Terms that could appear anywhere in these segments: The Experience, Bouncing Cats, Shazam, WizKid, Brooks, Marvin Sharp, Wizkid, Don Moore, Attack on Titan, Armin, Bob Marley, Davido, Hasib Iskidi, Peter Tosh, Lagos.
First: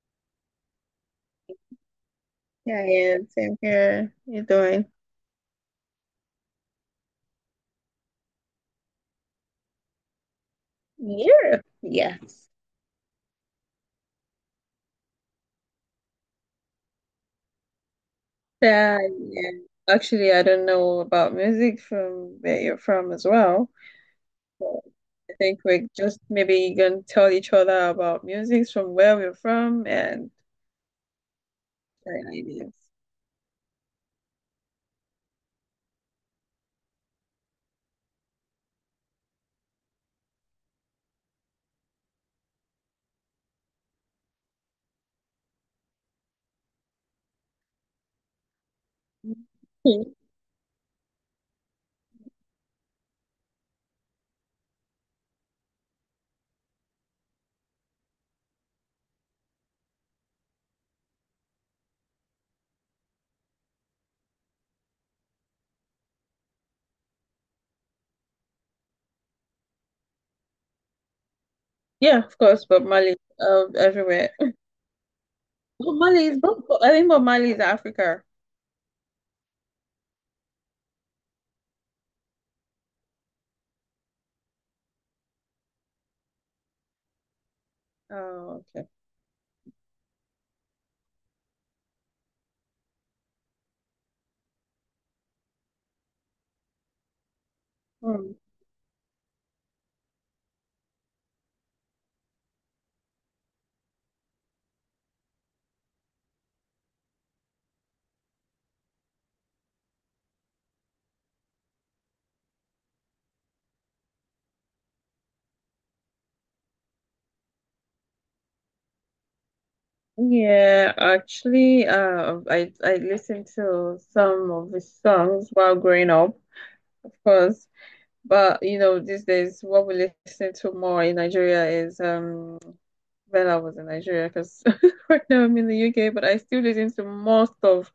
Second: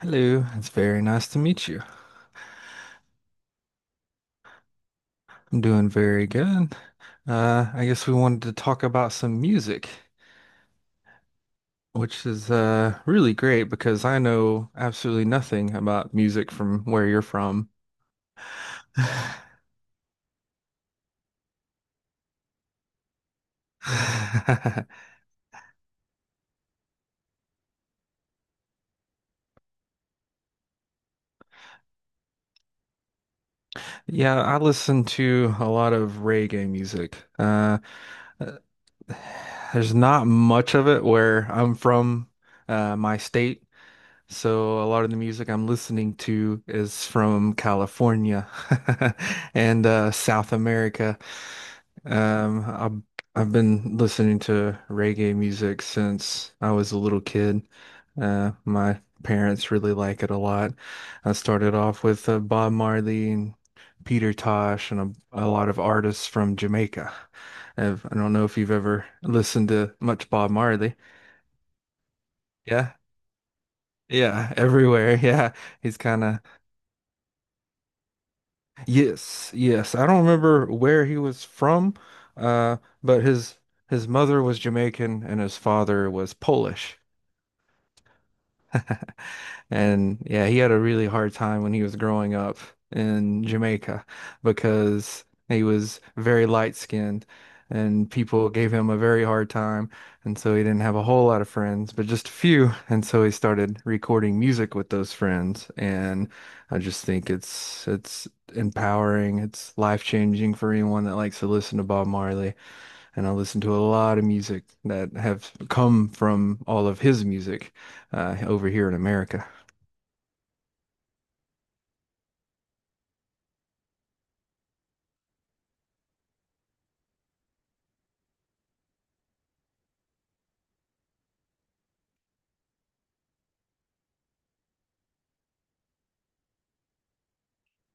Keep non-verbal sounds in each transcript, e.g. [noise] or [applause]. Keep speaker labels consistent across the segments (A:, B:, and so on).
A: Hello, it's very nice to meet you.
B: Yeah, yeah, same here. You doing
A: I'm doing very good. I guess we wanted to talk about some music,
B: Europe?
A: which is
B: Yes.
A: really great because I know absolutely nothing about music from where you're from.
B: Yeah, yeah. Actually, I don't know about music from where you're from as well. So
A: [laughs]
B: I think we're just maybe gonna tell each other about music from where we're from and share ideas. [laughs]
A: Yeah, I listen to a lot of reggae music. Uh, there's not much of it where I'm from, my state. So a lot of the music I'm listening to is from California [laughs] and
B: Mhm.
A: South America. Um, I've I've been listening to reggae music since I was a little kid. My parents really like it a lot. I started off with Bob Marley and Peter Tosh and a lot of artists from Jamaica. I don't know if you've ever listened to much Bob Marley.
B: Yeah, of course, Bob
A: Yeah,
B: Marley everywhere.
A: yeah,
B: [laughs]
A: everywhere. [laughs] Yeah, he's
B: Bob
A: kind
B: Marley is
A: of.
B: Bob, I think Bob Marley is Africa.
A: Yes, yes. I don't remember where he was from, uh, but his mother was Jamaican and his father was Polish.
B: Oh, okay.
A: And yeah, he had a really hard time when he was growing up in Jamaica because he was very light skinned and
B: Hmm.
A: people gave him a very hard time. And so he didn't have a whole lot of friends, but just a few. And so he started recording music with those friends. And I just think it's empowering, it's life changing for anyone that likes to listen to Bob Marley. And I listen to a lot of music that have come from all of his music over here in America.
B: Yeah, actually, I listened to some of his songs while growing up, of course. But you know, these days, what we listen to more in Nigeria is when I was in Nigeria, because [laughs] right now I'm in the UK, but I still listen to most of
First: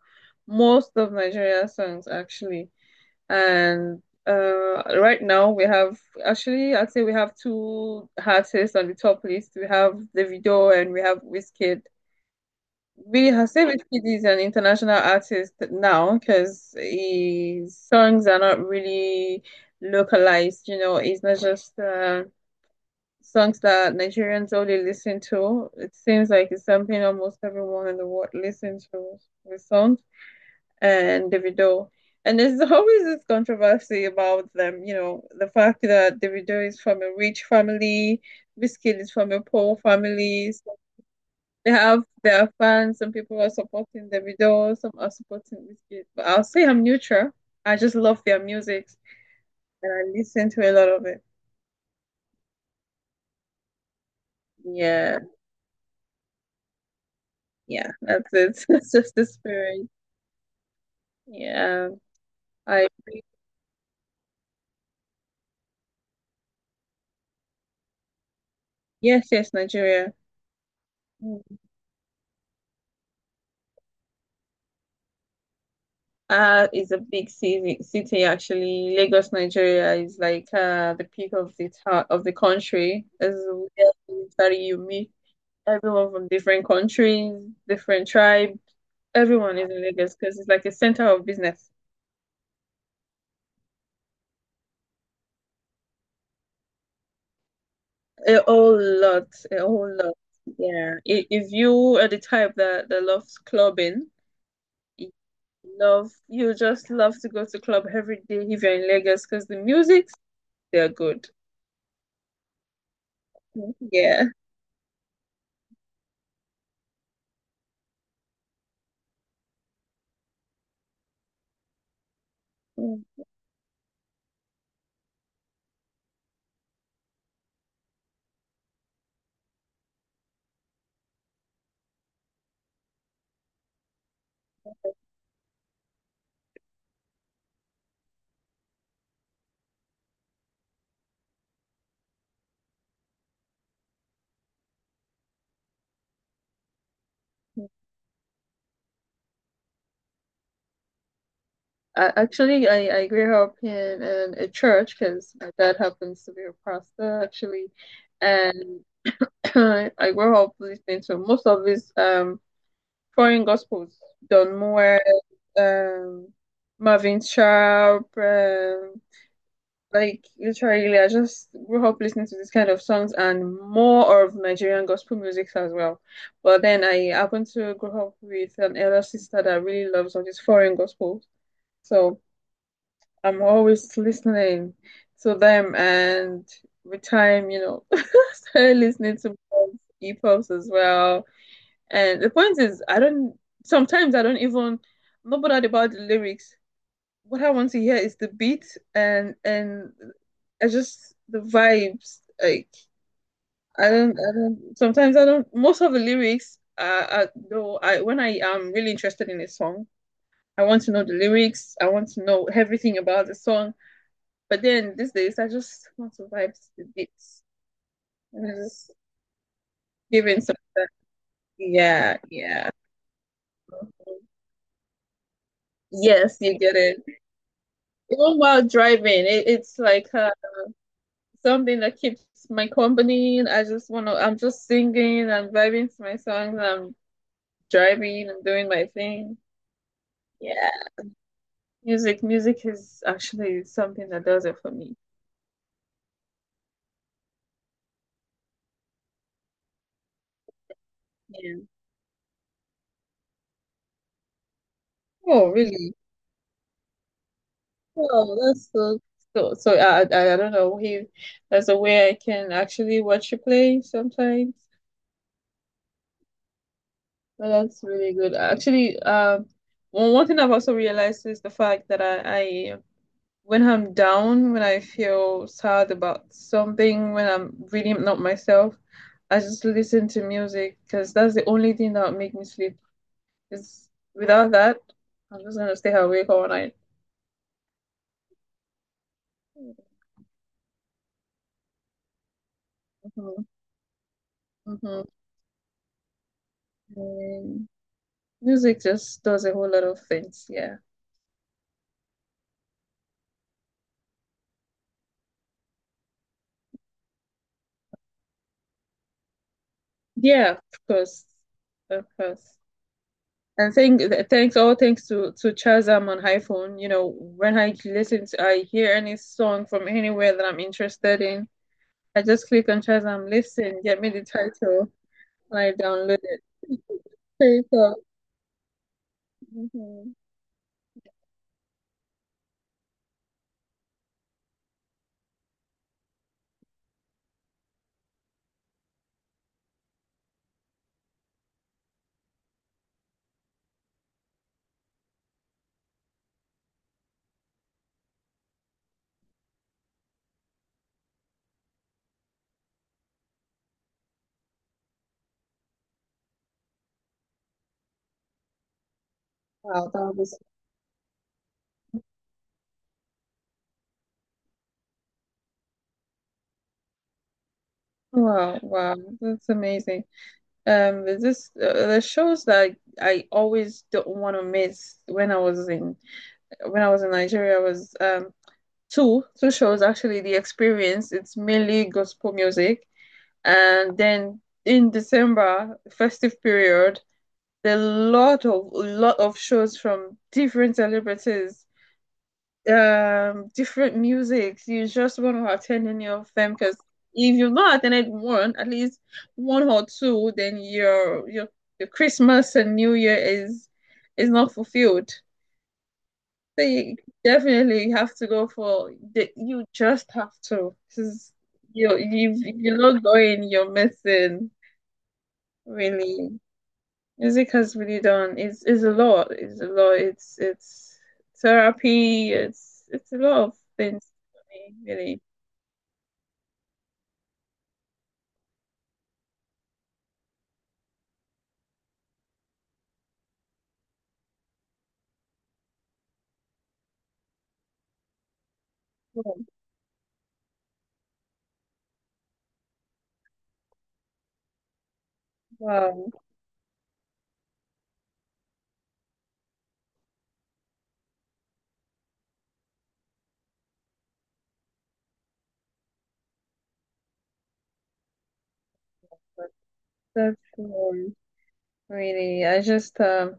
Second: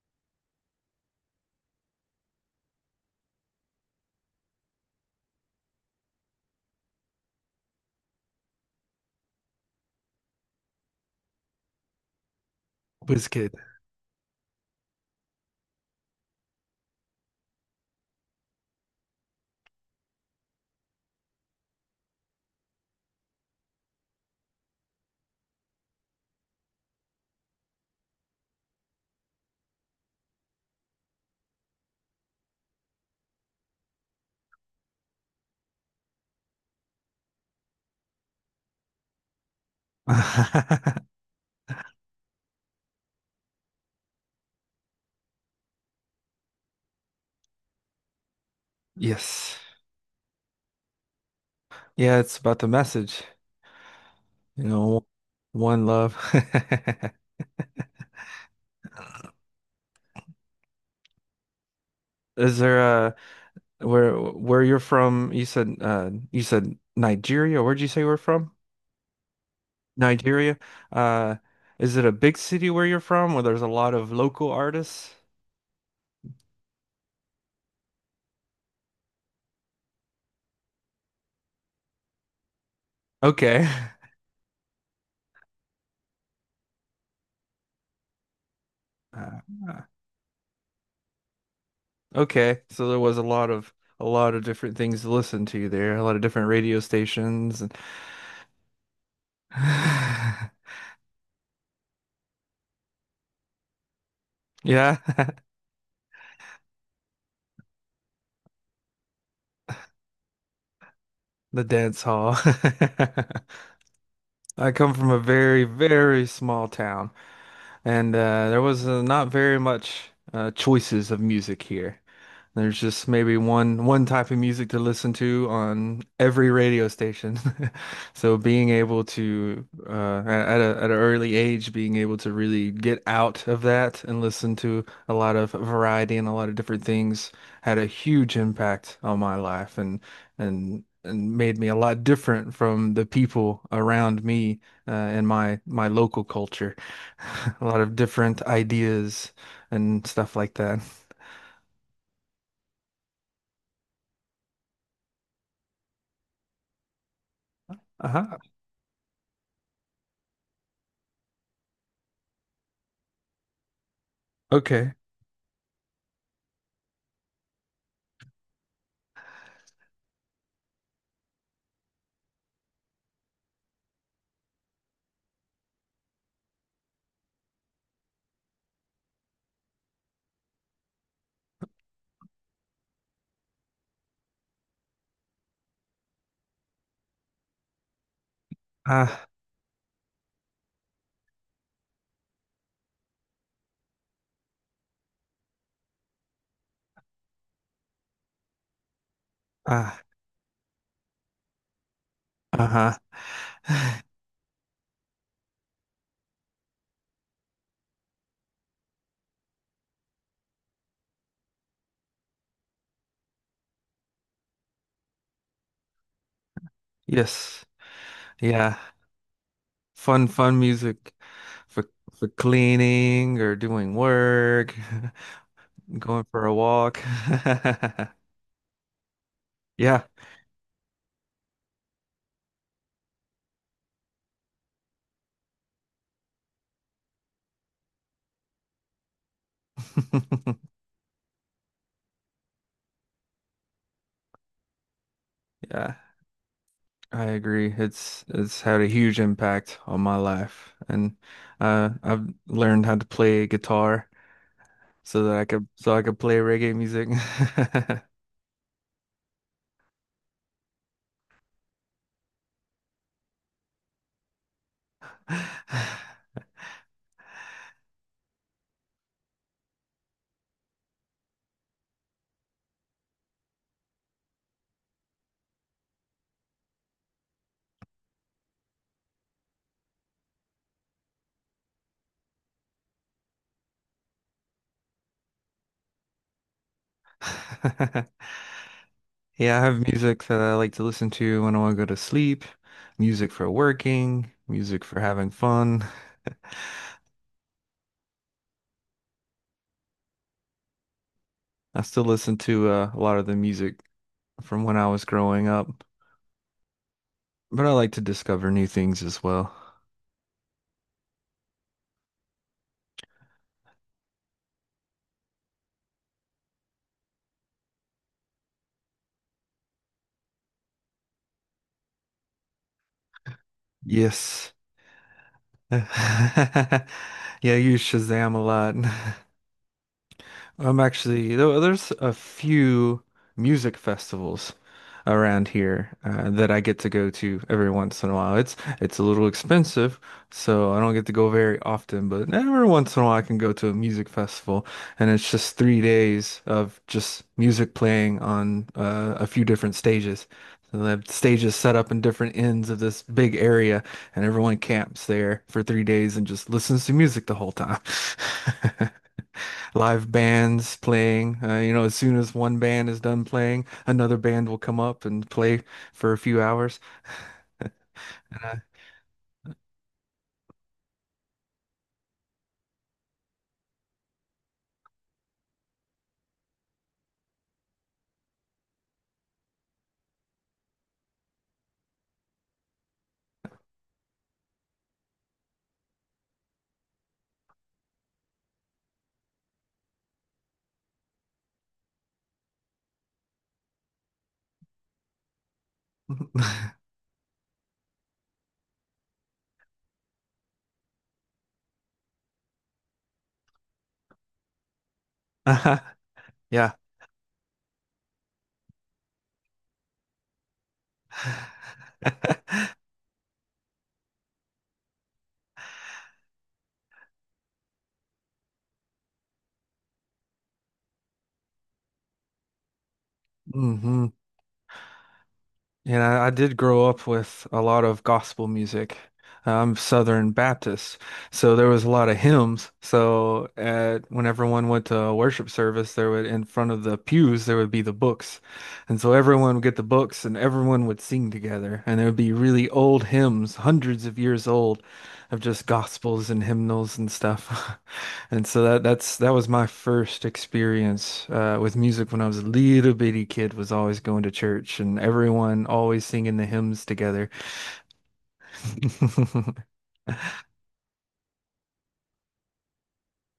B: most of Nigeria songs actually. And right now we have actually I'd say we have two artists on the top list. We have Davido and we have Wizkid. We
A: WizKid.
B: Hasib Iskidi is an international artist now because his songs are not really localized, you know, it's not just songs that Nigerians only listen to. It seems like it's something almost everyone in the world listens to the song and Davido. And there's [laughs] always this controversy about them, you know, the fact that Davido is from a rich family, Wizkid is from a poor family.
A: [laughs]
B: They have their fans. Some people are supporting the video. Some are supporting this kid. But I'll say I'm neutral. I just love their music
A: Yes.
B: and I listen to a lot of it.
A: Yeah, it's about the message, you know,
B: Yeah,
A: one love.
B: yeah, that's it. [laughs] That's just the spirit. Yeah,
A: [laughs] Is there
B: I
A: uh
B: agree.
A: where where you're from? You said Nigeria. Where'd you say you we're from?
B: Yes, yes, Nigeria.
A: Nigeria. Uh
B: Mm.
A: is it a big city where you're from where there's a lot of local artists?
B: Is a big city actually. Lagos, Nigeria is like the peak of the town of the country.
A: Okay. [laughs]
B: It's very unique. Everyone from different countries, different tribe,
A: Uh,
B: everyone is in Lagos because it's like a center of business.
A: okay. So there was a lot of different things to listen to there, a lot of different radio stations and.
B: A whole lot, a whole lot. Yeah. If you are the type that loves clubbing,
A: [sighs] Yeah.
B: you
A: [laughs]
B: love you just love to go to club every day if you're in Lagos because the musics they're good.
A: The dance hall. [laughs]
B: Yeah.
A: I come from a very, very small town, and there was not very much choices of music here. There's just
B: Mm.
A: maybe one type of music to listen to on every radio station. [laughs] So being able to at an early age, being able to really get out of that and listen to a lot of variety and a lot of different things had a huge impact on my life and and made me a lot different from the people around me in my local culture. [laughs] A lot of different ideas and stuff like that.
B: Actually, I grew up in a church because my dad happens to be a pastor actually,
A: Uh-huh.
B: and [clears throat] I grew up listening to most of his foreign gospels, Don
A: Okay.
B: Moore, um, Marvin Sharp, like literally, I just grew up listening to this kind of songs and more of Nigerian gospel music as well. But then I happened to grow up with an elder sister that really loves all these foreign gospels, so I'm always listening to them, and with time, you know, [laughs] started listening
A: Ah,
B: to hip hops as well and the point is, I don't, sometimes I don't even, I'm not bothered about the lyrics. What I want to hear is the beat and
A: ah,
B: I just the vibes. Like
A: uh-huh.
B: I don't, I don't. Sometimes I don't. Most of the lyrics, though, I when I am really interested in a song, I want to know the lyrics. I want to know everything about the song. But then these days, I just want to vibe to the beats
A: Yes.
B: and I
A: Yeah.
B: just
A: Fun,
B: give in some.
A: fun music for
B: Yeah, yeah.
A: cleaning or doing work, [laughs] going
B: Yes,
A: for a
B: you get
A: walk.
B: it.
A: [laughs]
B: Even while driving, it's
A: Yeah.
B: like something that keeps my company. And I'm just singing, I'm vibing to my songs, I'm driving, I'm doing my thing. Yeah.
A: [laughs]
B: Music is actually something that does it for me.
A: Yeah, I agree. It's had a huge impact on my life. And
B: Yeah.
A: I've learned how to play guitar so that
B: Oh, really?
A: I could play reggae music.
B: Oh, that's so, I don't know if there's a way I can actually watch you play sometimes. But that's really good. Actually, one thing I've also realized is the fact that I when I'm down, when I feel sad about something, when I'm really not myself, I just listen to music because that's the only thing that make me sleep. Because without that, I'm just gonna stay awake all night.
A: [laughs] [laughs] Yeah, I have music that I like to listen to when I want to go to sleep, music
B: Mhm,
A: for working, music for
B: mhm.
A: having fun.
B: Mm. Music just does a whole lot of things. Yeah,
A: I still listen to a lot of the music from when I was growing up, but I like to discover new things as well.
B: yeah, of course, of course. And thanks, all thanks to Chazam on iPhone. You know, when I hear any song from anywhere that I'm interested in. I just click on Shazam, listen, get me the
A: Yes.
B: title, and I download it.
A: [laughs] Yeah, I
B: Straight
A: use
B: up.
A: Shazam a lot. [laughs]
B: Mhm.
A: I'm actually there's a few music festivals around here that I get to go to every once in a while. It's a little expensive, so I don't get to go very often, but every once in a while I can go to a music festival, and it's just 3 days of just music playing on a few different stages. So they have stages set up in different ends of this big area, and everyone camps there for 3 days and just listens to music the whole time. [laughs]
B: Wow,
A: Live
B: that was.
A: bands playing. You know, as soon as one band is done playing, another band will come up and play for a few hours. [laughs]
B: Wow,
A: And,
B: wow, that's amazing. There's this the shows that I always don't want to miss when I was in Nigeria was two two shows actually. The Experience, it's mainly gospel music, and then in December festive period, there are a lot of shows from different celebrities different musics. You just want to attend any of them
A: uh,
B: because if you've not attended one, at least one or two, then your Christmas and New Year is not fulfilled.
A: [laughs] uh-huh,
B: So
A: yeah.
B: you definitely have to go for you just have to. 'Cause you if you're not going, you're missing really. Music has really done not it's a lot. It's a lot. It's therapy. It's a lot of
A: Hmm.
B: things for me, really.
A: And I did grow up with a lot of gospel music. I'm Southern Baptist, so there was a lot of hymns. So at when everyone went to worship service, there would, in front of the pews, there would be the books, and so
B: Oh.
A: everyone would get the books and everyone would sing together. And there would be really old hymns, hundreds of years old, of just
B: Wow,
A: gospels and hymnals and stuff. [laughs] And so that was my first experience with music when I was a little bitty kid, was always going to church and everyone always singing the hymns together. [laughs]
B: that's really.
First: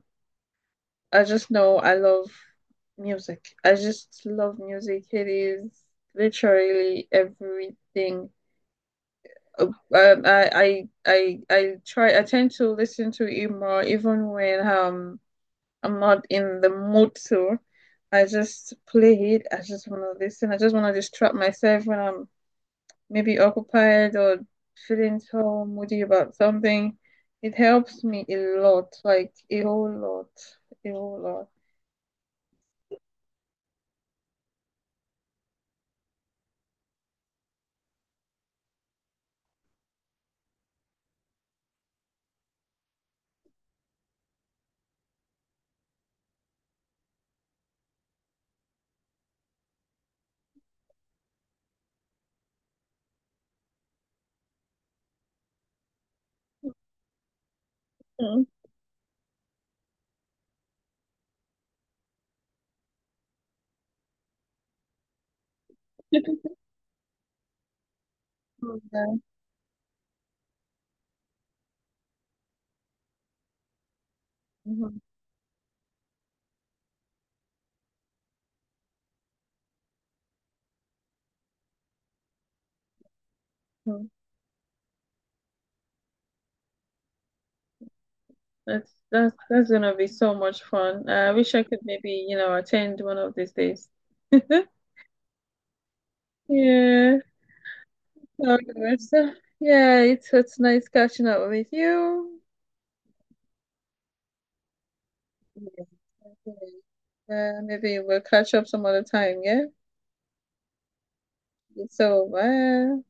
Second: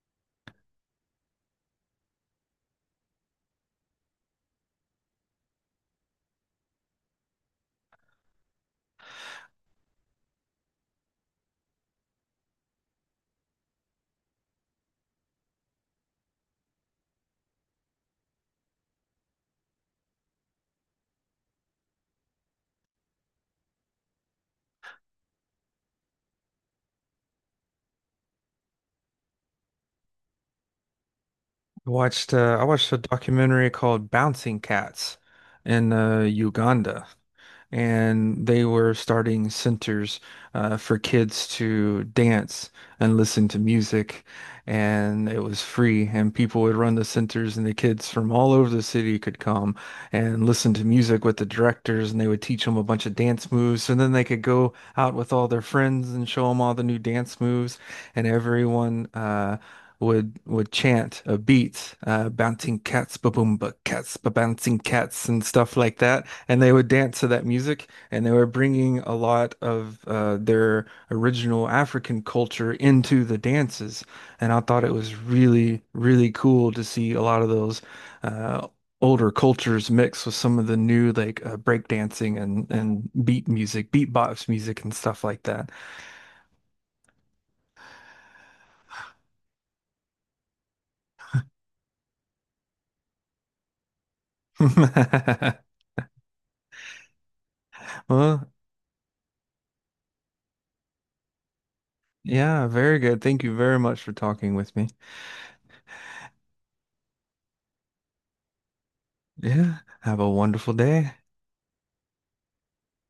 B: I just know I love music. I just love music. It is literally everything. Uh, Um, I I try. I tend to listen to it more, even when I'm not in the mood to. I just play it. I just want to listen. I just want to distract myself when I'm maybe occupied or feeling so moody about something. It helps me a lot, like a whole lot, a whole lot.
A: I watched a documentary called Bouncing Cats in Uganda. And they were starting centers for kids to dance and listen to music, and it was free. And people would run the centers, and the kids from all over the city could come and listen to music with the directors, and they would teach them a bunch of dance moves. And then they could go out with all their friends and show them all the new dance moves, and
B: Mm.
A: everyone would chant a beat, bouncing cats, ba-boomba cats, ba-bouncing cats, and stuff like that.
B: [laughs]
A: And they would dance to that music, and they were bringing a
B: Yeah.
A: lot of their original African culture into the dances. And I thought it
B: Mhm.
A: was really, really cool to see a lot of those uh, older cultures mixed with some of the new like break dancing and beat music,
B: Mhm.
A: beatbox music, and stuff like that.
B: That's gonna be so much fun. I wish I could maybe, you know, attend one of these days. [laughs]
A: [laughs]
B: Yeah.
A: Well,
B: Okay, so, yeah, it's nice catching up with you.
A: yeah, very good. Thank you very much for talking with me.
B: Yeah. Okay. Maybe we'll catch up some other time, yeah?
A: Yeah, have a wonderful day.
B: So, bye.